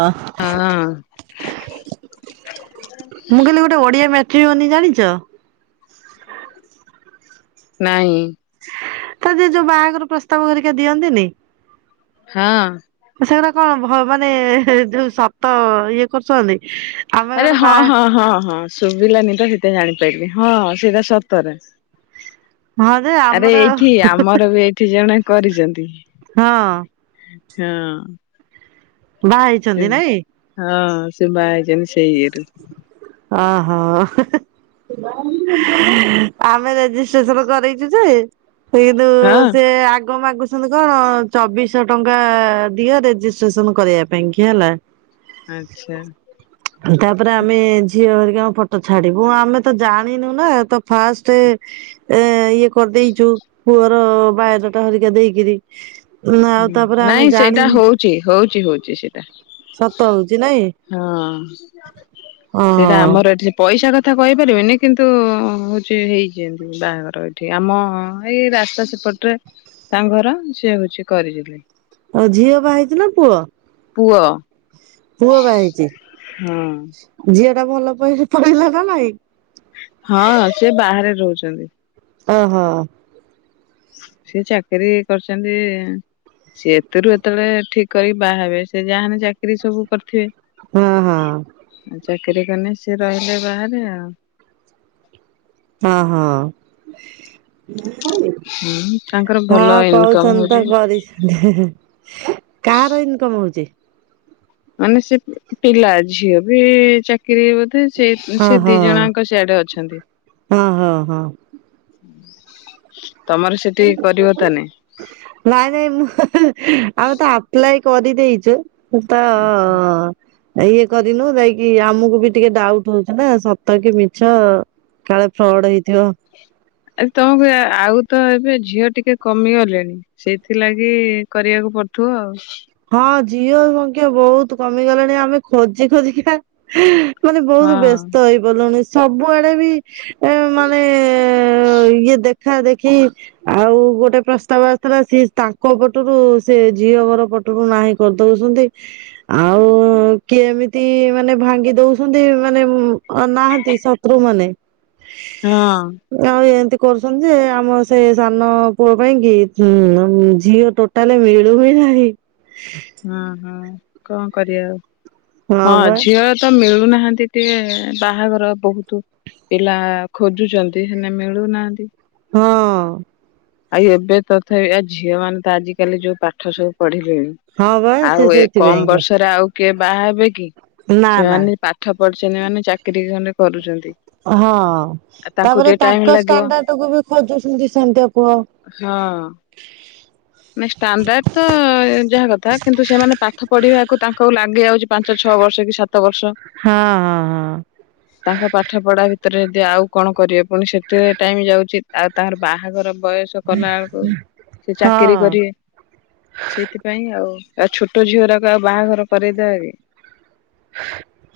ମୁଁ ହଁ କହିଲି ଗୋଟେ ଓଡିଆ ମ୍ୟା ଠିବନି ଜାଣିଚ ନାଇଁ। ତ ଯି ଯୋଉ ବାହାଘର ପ୍ରସ୍ତାବ ହେରିକା ଦିଅନ୍ତିନି ହଁ। ସେଗୁରା କଣ ମାନେ ଯୋଉ ସତ ଇଏ କରୁଛନ୍ତି। ଆମେ ଆରେ ଗୋଟେ ବା ହଁ ହଁ ହଁ ହଁ। ଶୁଭିଲାନି ତ ସେତ ଜାଣିପାରିବି ହଁ ସେଇଟା ସତରେ। ହଁ ଯେ ଆରେ ଆମର ଏଇଠି ଆମର ବି ଏଇଠି ଜଣେ କରିଛନ୍ତି। ହଁ। ହଁ। ବାହା ସେ ହେଇଛନ୍ତି ନାଇଁ। ହଁ ସେ ବାହା ହେଇଛନ୍ତି ସେଇ ଇଏରେ ଓ ହୋ [unintelligible] ଆମେ ରେଜିଷ୍ଟ୍ରେସନ କରେଇଛୁଯେ ସେ କିନ୍ତୁ ହଁ ସେ ଆ ଆଗ ମାଗୁଚନ୍ତି କଣ ଚବିଶ ଶହ ଟଙ୍କା ଦିଅ ରେଜିଷ୍ଟ୍ରେସନ କରିବା ପାଇଙ୍କି ହେଲା। ଆଚ୍ଛା। ଆଉ ତାପରେ ଆମେ ଝିଅ ହରିକାଙ୍କ ଫଟୋ ଛାଡିବୁ ଆମେ ତ ଜାଣିନୁ ନା ତ ଫାଷ୍ଟ ଏ ଇଏ କରିଦେଇଚୁ ପୁଅର ବାୟୋଡାଟା ହରିକା ଦେଇକିରି ନା ଆଉ ତାପରେ ହୁଁ ଆମେ ନାଇଁ ସେଇଟା ଜାଣିନୁ ହଉଚି ହଉ ଚି ହଉଚି ସେ। ସତ ହଉଛି ନାଇଁ ହଁ ସେଇଟା ଓହୋ। ଆମର ଏଠି ପଇସା କଥ୍ କଥା କହିପାରିବେନି କିନ୍ତୁ ହଉଚି ହେଇଚନ୍ତି ବାହାଘର ଏଇଠି ଆମ ଏଇ ରାସ୍ତା ସେପଟରେ ତାଙ୍କ ଘର ସେ ହଉଚି କରିଥିଲେ। ଆଉ ଝିଅ ବା ହେଇଚି ନା ପୁଅ? ପୁଅ। ପୁଅ ବାହା ହେଇଚି ହଁ। ଝିଅ ଟା ଭଲ ପ ପଇଲା ନା ନାଇଁ? ହଁ ସେ ବାହାରେ ରହୁଚ୍ ଚନ୍ତି। ଅ ହ। ସେ ଚାକିରି କରିଚନ୍ତି ସିଏ ଏଥିରୁ ଏତେବେଳେ ଠିକ କରିକି ବାହା ହେବେ ସେ ଯାହାହେଲେ ଚାକିରି ସବୁ କରିଥିବେ। ହଁ ହଁ। ଆଉ ଚାକିରି କଲେ ସିଏ ରହିଲେ ବାହାରେ ଆଉ। ହଁ ହଁ। ହୁଁ ତାଙ୍କର ଭଲ ହଁ ଇନକମ କହୁଚନ୍ତି ତ ହଉଛି। କରିଚନ୍ତି କାହାର ଇନକମ ହଉଚି? ମାନେ ସେ ପିଲା ଝିଅ ବି ଚାକିରି ବୋଧେ ସେ ସେ ଓହୋ ଦିଜଣାଙ୍କ ସିଆଡେ ଅଛନ୍ତି। ହଁ ହଁ ହଁ ତମର ସେଠି କରିବ ତାନେ ନାଇଁ ନାଇଁ ମୁଁ ଆଉ ତ ଆପ୍ଲାଇ କରି ଦେଇଚୁ। ସେ ତ ଆଛା। ଅ ଇଏ କରିନୁ ଯାଇକି ଆମକୁ ବି ଟିକେ ଡାଉଟ୍ ହଉଚି ନା ସତ କି ମିଛ କାଳେ ଫ୍ରଡ ହେଇଥିବ। ଆରେ ତମକୁ ଆଉ ତ ଏବେ ଝିଅ ଟିକେ କମିଗଲେଣି ସେଇଥିଲାଗି କରିବାକୁ ପଡୁଥିବ ଆଉ। ହଁ ଝିଅ ସଂଖ୍ୟା ବହୁତ କମିଗଲେଣି ଆମେ ଖୋଜି ଖୋଜିିକା ମାନେ ହଁ ବହୁତ ବ୍ୟସ୍ତ ହେଇପଡିଲୁଣି। ସବୁଆଡେ ବି ଏ ମାନେ ଇଏ ଦେଖ୍ ଦେଖା ଦେଖି ଆଉ ଗୋଟେ ପ୍ରସ୍ତାବ ଆସିଥିଲା ସେ ତାଙ୍କ ପଟରୁ ସେ ଝିଅଘର ପଟ୍ ରୁ ନାଇଁ କରିଦଉଚନ୍ତି ଆଉ କିଏ ଏମିତି ମାନେ ଭାଙ୍ଗି ଦଉସନ୍ତି ମାନେ ନାହାନ୍ତି ଶତ୍ରୁମାନେ ହଁ ଆଉ ଏନ୍ତି କରୁସନ୍ତି ଯେ ଆମ ସେ ସାନ ପୁଅ ପାଇଁ କି ଝି ଝିଅ ଟୋଟାଲ୍ ମିଳୁ ହି ନାହିଁ। ହଁ ହଁ କଣ କରିବା ଆଉ। ହଁ ଝିଅ ତ ମିଳୁ ମିଳୁନାହାନ୍ତି ଟିକେ ବାହାଘର ବହୁତ ପିଲା ଖୋଜୁଛନ୍ତି ସେନ ମିଳୁନାହାନ୍ତି। ହଁ। ଆଉ ଏବେ ତଥାପି ଆ ଝିଅ ମାନେ ତ ଆଜିିକାଲି ଯୋଉ ପାଠ ସବୁ ପଢିଲେ। ହୁଁ ହଁ ବା ସେ ଆଉ ଏ ସେଇଥିପାଇଁ କମ କି ବର୍ଷରେ ଆଉ କିଏ ବାହା ହେବେ କି? ନା ନା ସେମାନେ ପାଠ ପଢିଛନ୍ତି ମାନେ ଚାକିରୀ ଖଢେ କରୁଛନ୍ତି। ହଁ ଆଉ ତାଙ୍କୁ ତାପରେ ଟିକେ ଟାଇମ ତାଙ୍କ ଲାଗିବ ଷ୍ଟାଣ୍ଡଡକୁୁ ବି ଖୋଜୁଛନ୍ତି ସେମିତିଆ ପୁଅ ହଁ ତ ଯାହା କଥା କିନ୍ତୁ ସେମାନେ ପାଠ ପଢିବାକୁ ତାଙ୍କ ଲାଗି ଯାଉଛି ପାଞ୍ଚ ଛଅ ବର୍ଷ କି ସାତ ବର୍ଷ ହଁ ତାଙ୍କ ପାଠ ପଢା ଭରେ ରେ ଯଦି ଆଉ କଣ କରିବେ ପୁଣି ସେଥିରେ ଟାଇମ ଯାଉଚିତ ଆଉ ତାର ବାହାଘର ବୟସ କଲା ବେଳକୁ ସେ ହଁ ହଁ ଚାକିରି ହଁ କରିବେ ସେଇଥିପାଇଁ ଆଉ ଆଉ ଛୋଟ ଝିଅ ଟାକ ଆଉ ବାହାଘର ପରେଦରେ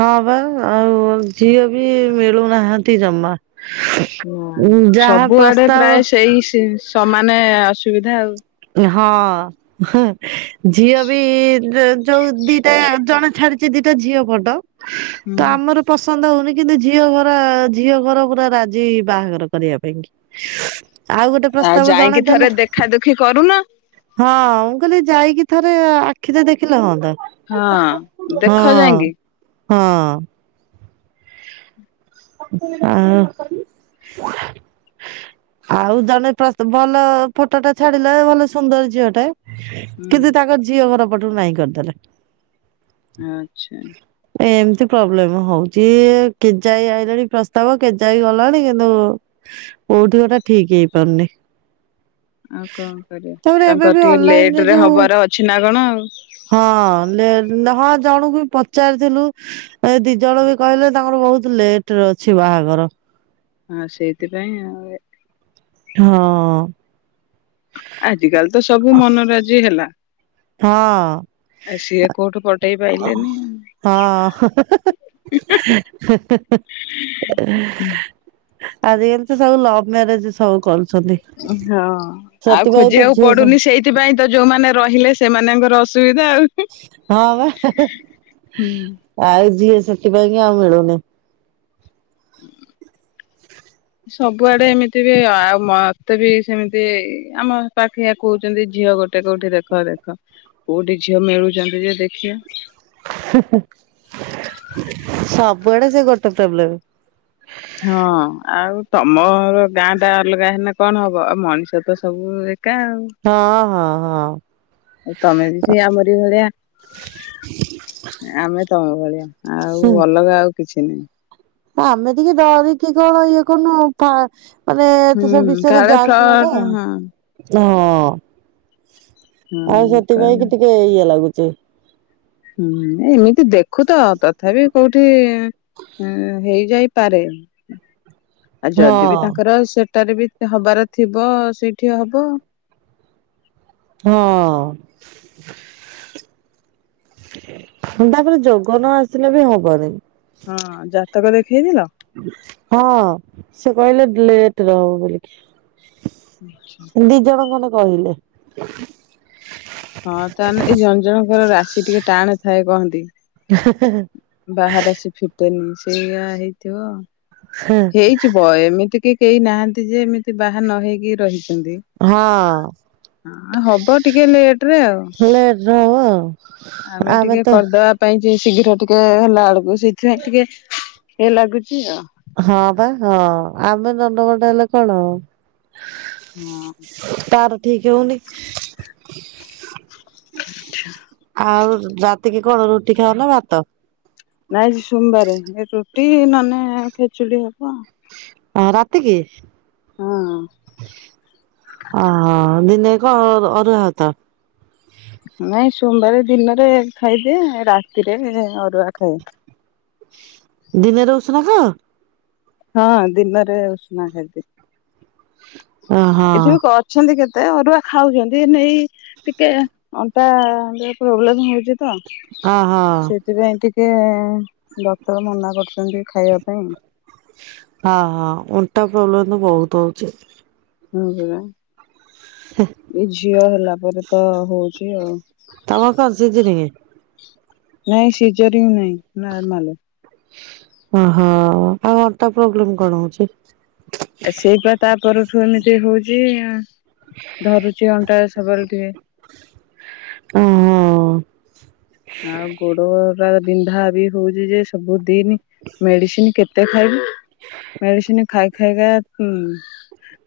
ହଁ ବା ଆଉ ଝିଅ ବି ମିଳୁନାହାନ୍ତି ଜମା। ହୁଁ ଯାହା ସବୁଆଡେ ପ୍ରସ୍ତାବ ପ୍ରାୟ ସେଇମାନେ ସୁବିଧା ଆଉ। ହଁ। ଝିଅ ବି ଯୋଉ ଦିଟା ଜଣେ ଛାଡିଛି ଦିଟା ଝିଅ ଫଟ ହୁଁ ତ ଆମର ପସ ପସନ୍ଦ ହଉନି କିନ୍ତୁ ଝିଅ ଘରା ଝିଅ ଘର ପୁରା ରାଜି ବାହାଘର କରିବା ପାଇଁ କି। ଆଉ ଗୋଟେ ଆଉ ପ୍ରସ୍ତାବ ଜଣେ ଯାଇକି ଦେଲା ଥରେ ଦେଖା ଦୁଖି କରୁ ହଁ ମୁଁ କହିଲି ଯାଇକି ଥରେ ଆଖି ତ ଦେଖିଲେ ହନ୍ତା। ହଁ ଦେଖ ଯାାଇଁକି। ହଁ। ଆଉ ଆଉ ଜଣେ ପ୍ର ଭଲ ଫଟଟେ ଛାଡିଲେ ଭଲ ସୁନ୍ଦର ଝିଅ ଟେ ହୁଁ କିନ୍ତୁ ତାଙ୍କ ଝିଅ ଘର ପଟ ନାଇଁ କରିଦେଲେ। ଆଚ୍ଛା। ଏମିତି ପ୍ରୋବ୍ଲେମ ହଉଛି। ସଏ କେଜାଇ ଆଇିଲଣି ପ୍ରସ୍ତାବ କେଜାଇ ଗଲାଣି କିନ୍ତୁ କୋଉଠି ଗୋଟା ଠିକ ହେଇପାରୁନି। ଆଉ କଣ କରିବା ତାପରେ ଏବେ ତାଙ୍କର ବି ଟିକେ ଅନଲାଇନରେ ଲେଟ ରେ ଯୋଉ ହବାର ଅଛି ନା କଣ ଆଉ। ଜଣଙ୍କୁ ବି ପଚାରିଥିଲୁ ଏ ଦି ଜଣ ବି କହିଲେ ତାଙ୍କର ବହୁତ ଲେଟରେ ଅଛି ବାହାଘର। ହଁ ସେଇଥିପାଇଁ ଆଉ ହଁ ଅ ଅ। ଆଜିକାଲି ତ ସବୁ ମନ ରାଜି ହେଲା। ଆ ସିଏ ହଁ କୋଉଠୁ ପଟେଇ ପାଇଲେନି ହଁ ଆଜି ଏମିତି ସବୁ ଲଭ୍ ମ୍ୟାରେଜ ସବୁ କରୁଛନ୍ତି ହଁ ଆଉ ସେଥିପାଇଁ ତ ଖୋଜିବାକୁ ଝିଅ ସ ପଡୁନି ସେଇଥିପାଇଁ ତ ଯୋଉମାନେ ରହିଲେ ସେମାନଙ୍କର ଅସୁବିଧା ଆଉ। ହଁ ବା ହୁଁ। ଆଉ ଯିଏ ସେଥିପାଇଁକି ଆଉ ମିଳୁନି। ସବୁଆଡେ ଏମିତି ବି ଆଉ ମତେ ବି ସେମିତି ଆମ ପାଖେ କହୁଛନ୍ତି ଝିଅ ଗୋଟେ କୋଉଠି ଦେଖ ଦେଖ କୋଉଠି ଝିଅ ମିଳୁଛନ୍ତି ଯେ ଦେଖିବ ସବୁଆଡେ ସେ ଗୋଟେ ପ୍ରୋବ୍ଲେମ୍। ହଁ ଆଉ ତମର ଗାଁ ଟା ଅଲଗା ହେଲେ କଣ ହବ ଆଉ ମଣିଷ ତ ସବୁ ହଁ ହଁ। ହଁ। ଏ ତମେ ବି ସେ ଆମରି ଭଳିଆ ଆମେ ତମ ଭଳିଆ ଆଉ ଅଲଗା ଆଉ କିଛି ନାହିଁ। ଆମେ ଟିକେ ଡରିକି କଣ ଇଏ କରୁନୁ। ମାନେ ଏ ହୁଁ ତ ସେ ବିଷୟରେ କାଳେ ଜାଣିନି ନା। ଫ୍ରଡ ହଁ। ଆଉ ହୁଁ ସେଥିପାଇଁ କହିଲେ କି ଟିକେ ଇଏ ଲାଗୁଛି। ହମ୍ [inaudible] ହୁଁ ଏମିତି ଦେଖୁ ତ ତଥାପି କୋଉଠି ହେଇ ଯାଇପାରେ। ଆଉ ଯଦି ବି ହଁ ତାଙ୍କର ସେଟାରେ ବି ସେ ହବାର ଥିବ ସେଇଠି ହବ। ହଁ ତାପରେ ଯୋଗ ନ ଆସିଲେ ବି ହବନି। ହଁ ଜାତକ ଦେଖେଇଥିଲ। ହଁ ସେ କହିଲେ ଲେଟର ହବ ବୋଲିକି। ଦି ଜଣଙ୍କ କହିଲେ ହଁ ତାହେଲେ ଏଇ ଜଣ ଜଣଙ୍କର ରାଶି ଟିକେ ଟାଣ ପ୍ରାୟେ କହନ୍ତି। ବାହାରେ ଆସି ଫିଟେଇ ନେଇଛି ସେଇଆ ହେଇଥିବ ହେଇଯିବ ଏମିତି କି କେହି ନାହାନ୍ତି ଯେ ଏମିତି ବାହା ନ ହେଇକି ରହି ହଁ [unintelligible] ହବ ଟିକେ ଲେଟ ରେ ଆଉ। ଲେଟ ରେ ହବ ଆଉ ଆମେ ଟିକେ କରିଦବା ପାଇଁ ଶୀଘ୍ର ଟିକେ ହେଲା ବେଳକୁ ସେଇଥିପାଇଁ ଟିକେ ଇଏ ଲାଗୁଛି ଆଉ। ହଁ ବା ହଁ ଆମେ ନଣ୍ଡଭଣ୍ଡ ହେଲେ କଣ ହବ। ହଁ। କାହାର ଠିକ ହଉନି। [unintelligible] ଆଉ ରାତିକି କଣ ରୁଟି ଖାଉ ନା ଭାତ? ନାଇଁ ଆଜି ସୋମବାରେ ଏ ରୁଟି ନହେଲେ ଖେଚୁଡି ହବ ଆଉ। ଅ ରାତି କି। ଆଁ ଦି [unintelligible] ଅରୁଆ ଭାତ। ନାଇଁ ସୋମବାର ଦିନରେ ଖାଇଦିଏ ରାତିରେ ଅରୁଆ ଖାଏ। ଦିନରେ ଉଷୁନା ଖାଅ। ହଁ ଦିନରେ ଉଷୁନା ଖାଇଦିଏ। ଓହୋ ଏଠି ବି ଅଛନ୍ତି କେତେ ତେ ଅରୁଆ ଖାଉଛନ୍ତି ।ନେଇ ଟିକେ ଅଣ୍ଟା ପ୍ରୋବ୍ଲେମ ହଉଛି ତ ଓହୋ ସେଥିପାଇଁ ଟି ଟିକେ ଡକ୍ଟର ମନା କରୁଛନ୍ତି ଖାଇବା ପାଇଁ। ହଁ ହଁ ଅଣ୍ଟା ପ୍ରୋବ୍ଲେମ ତ ବହୁତ ହଉଛି। ଉଁ ହୁଁ। ଏଇ ଝିଅ ହେଲା ପରେ ତ ହଉଛି ଆଉ ତମ କଣ ସିଯିରିଙ୍ଗି? ନାଇଁ ସିଯରିଙ୍ଗ ନାହିଁ ନର୍ମାଲ। ଓହୋ ଆଉ ଅଣ୍ଟା ପ୍ରୋବ୍ଲେମ କଣ ହଉଛି? ସେଇ ପା ତାପର ଠୁ ଏମିତି ହଉଛି। ଧରୁଛି ଅଣ୍ଟା। [unintelligible] ଓ ହଁ। ଆଉ ଗୋଡ ପା ବିନ୍ଧା ବି ହଉଛି ଯେ ସବୁ ଦିନି ମେଡିସିନ କେତେ ଖାଇବି। ମେଡ଼ିସିନ ଖାଇ ଖାଇକା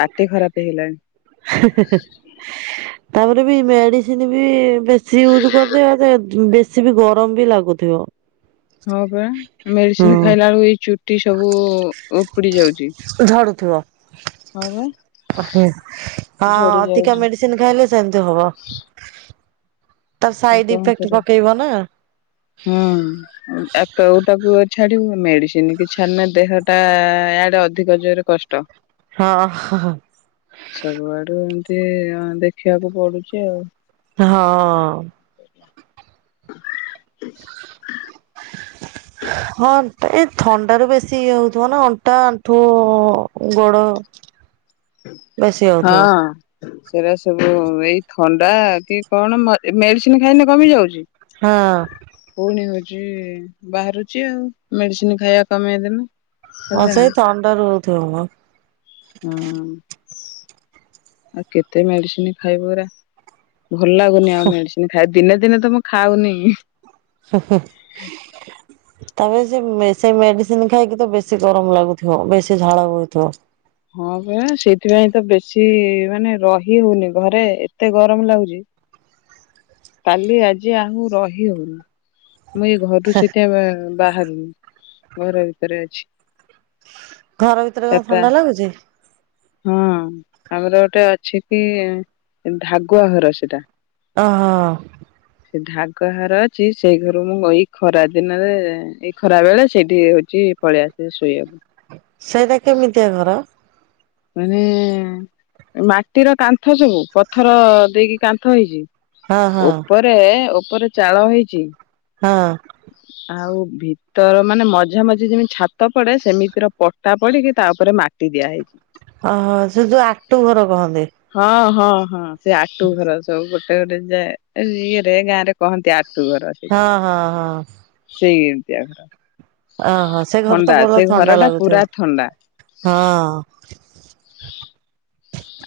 ପାଟି ଖରାପ ହେଇଲାଣି। [unintelligible] ତାପରେ ବି ମେଡିସିନ ବି ବେଶୀ ୟୁଜ୍ କରିଦ ଯେ ବେ ସେ ବି ଗରମ ବି ଲାଗୁଥିବ। ହଁ ପରା ହୁଁ ମେଡିସିନ ଖାଇଲ ହେଇୁ ଚୁଟି ସବୁ ଉପୁଡି ଯାଉଚି ଝଡୁଥିବ। ହଁ ପା। ହଁ ଅଧିକା ଯାଉଛି ମେଡିସିନ ଖାଇଲେ ସେମିତି ହବ। ତାର ଆଉ ସାଇଡ କଣ ଇଫେକ୍ଟ କର ପକେଇବ ନା ହୁଁ ଏକଉଟାକୁ ଛାଡିବୁ ମେଡିସିନ କି ଛାଡ଼ିଲେ ଦେହଟା ଆଡେ ଅଧିକ ଜୋରରେ କଷ୍ଟ। ହଁ। ସେ ଦେଖିବାକୁ ପଡୁଛି ଆଉ। ହଁ। [inaudible] ହଁ ଏଇ ଥଣ୍ଡା ର ବେଶୀ ଇଏ ହଉଥିବ ନା ଅଣ୍ଟା ଆଣ୍ଠୁ ଗୋଡ ବେଶୀ ହଁ। ହଉଥିବ ସେଇଟା ସବୁ ଏଇ ଥଣ୍ଡା କି କଣ ମେଡିସିନ ଖାଇଲେ କମି ଯାଉଛି। ହଁ। ପୁଣି ବାହାରୁଛି ଆଉ ମେଡିସିନ ଖାଇବା କମେଇଦିନ। ହଁ ସେଇ ଥଣ୍ଡା ରହୁଛି। [unintelligible] ହଁ। ଆଉ କେତେ ମେଡିସିନ ଖାଇବ ପୁରରା ଭଲ ଲାଗୁନି ଆଉ ମେଡିସିନ ଖାଇ ଦିନେ ଦିନେ ତ ମୁଁ ଖାଉନି। ହୁଁ ହୁଁ ତାପ ସେ ମେଡିସିନ ଖାଇକି ତ ବେଶୀ ଗରମ ଲାଗୁଥିବ ବେଶୀ ଝାଳ ବଥିବ। ହଁ ଭୟା ସେଇଥିପାଇଁ ତ ବେଶୀ ମାନେ ରହି ହଉନି ଘରେ ଏତେ ଗରମ ଲାଗୁଛି। କାଲି ଆଜି ଆଉ ରହି ହଉନି। ମୁଁ ଏଇ ଘରୁ ସେତ ବାହାରୁନ ଘର ଭିତରେ ଅଛି। ଘର ଭିତରେ କ ଚାରିଟା ଥଣ୍ଡା ଲାଗୁଛେ। ହଁ ଆମର ଗୋଟେ ଅଛି କି ଧାଗୁଆ ଘର ସେଟା। ଓହୋ। ସେ ଢାଗହାର ଅଛି ସେଇ ଘରୁ ମୁଁ ଏଇ ଖରା ଦିନରେ ଏଇ ଖରା ବେଳେ ସେଇଠି ହଉଛି ପଳେଇଆସ ଶୋଇବାକୁ। ସେଇଟା କେମିତିଆ ଘର। ମାନେ ମାଟିର କାନ୍ଥ ସବୁ ପଥର ଦେଇକି କାନ୍ଥ ହେଇଛି। ହଁ ହଁ ଉପର ଏ ଉପରେ ଚାଳ ହେଇଛି। ହଁ। ଆଉ ଭିତର ମାନେ ମଝା ମଝି ଯେମିତି ଛାତ ପଡେ ସେମିତିର ପଟା ପଡିକି ତା ଉପରେ ମାଟି ଦିଆ ହେଇଛି। ଓହୋ ସେ ଯୋଉ ଆଟୁ ଘର କହନ୍ତି। ହଁ ହଁ ହଁ। ସେ ଆଟୁ ଘର ସବୁ ଗ ଟେ ଯାଏଁ ଇରେ ଗାଁ ରେ କହନ୍ତି ଆଟ୍ ହଁ ହଁ ହଁ। ୟା ଘର। ଓହୋ ସେ ଘରେ ତ ଥଣ୍ଡା ଭଲ ସେ ଘର ଥଣ୍ଡା ଟା ଲାଗୁଥିବ ପୁରା ଥଣ୍ଡା। ହଁ।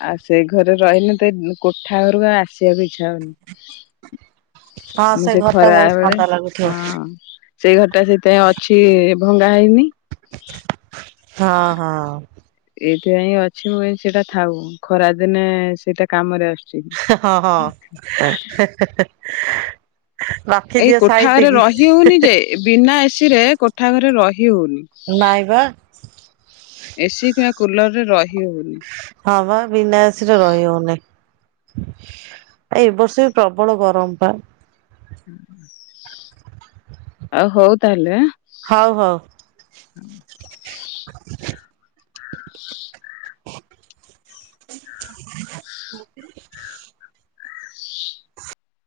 ଆଉ ସେଇ ଘରେ ରହିଲେ ତ ଏ କୋଠା ଘରକୁ ଆଉ ଆସିବାକୁ ଇଛା ହଉନି। ହଁ ମୁଁ ସେ ଘରଟା ଖରା ବୋହୁତ ବେଳେ ଥଣ୍ଡା ଲାଗୁଥିବ ହଁ ସେଇ ଘରଟା ସେଥିପାଇଁ ଅଛି ଇ ଭଙ୍ଗା ହେଇନି। ହଁ ହଁ। ସେ ଇଁ ଅଛି ମୁଁ ସେଇଟା ଥାଉ। ଖରା ଦିନେ ସେଇଟା କାମରେ ଆସୁ ହଁ ହଁ ହେଁ ହେଁ। ଏଇ କୋଠା ଘରେ ସାଇତିକି ରହି ହଉନି ଯେ ବିନା ଏସି ରେ କୋଠା ଘରେ ରହି ହଉନି। ନାଇଁବା। ଏସିି କିମ୍ବା କୁଲର ରେ ରହି ହଉନି ହଁ ବା ବିନା ଏସିରେ ରହି ହଉନି। ଏ ବର୍ଷ ବି ପ୍ରବଳ ଗରମ ବା। ହୁଁ। ଆଉ ହଉ ତାହେଲେ। ହଉ ହଉ। ହଁ। [inaudible]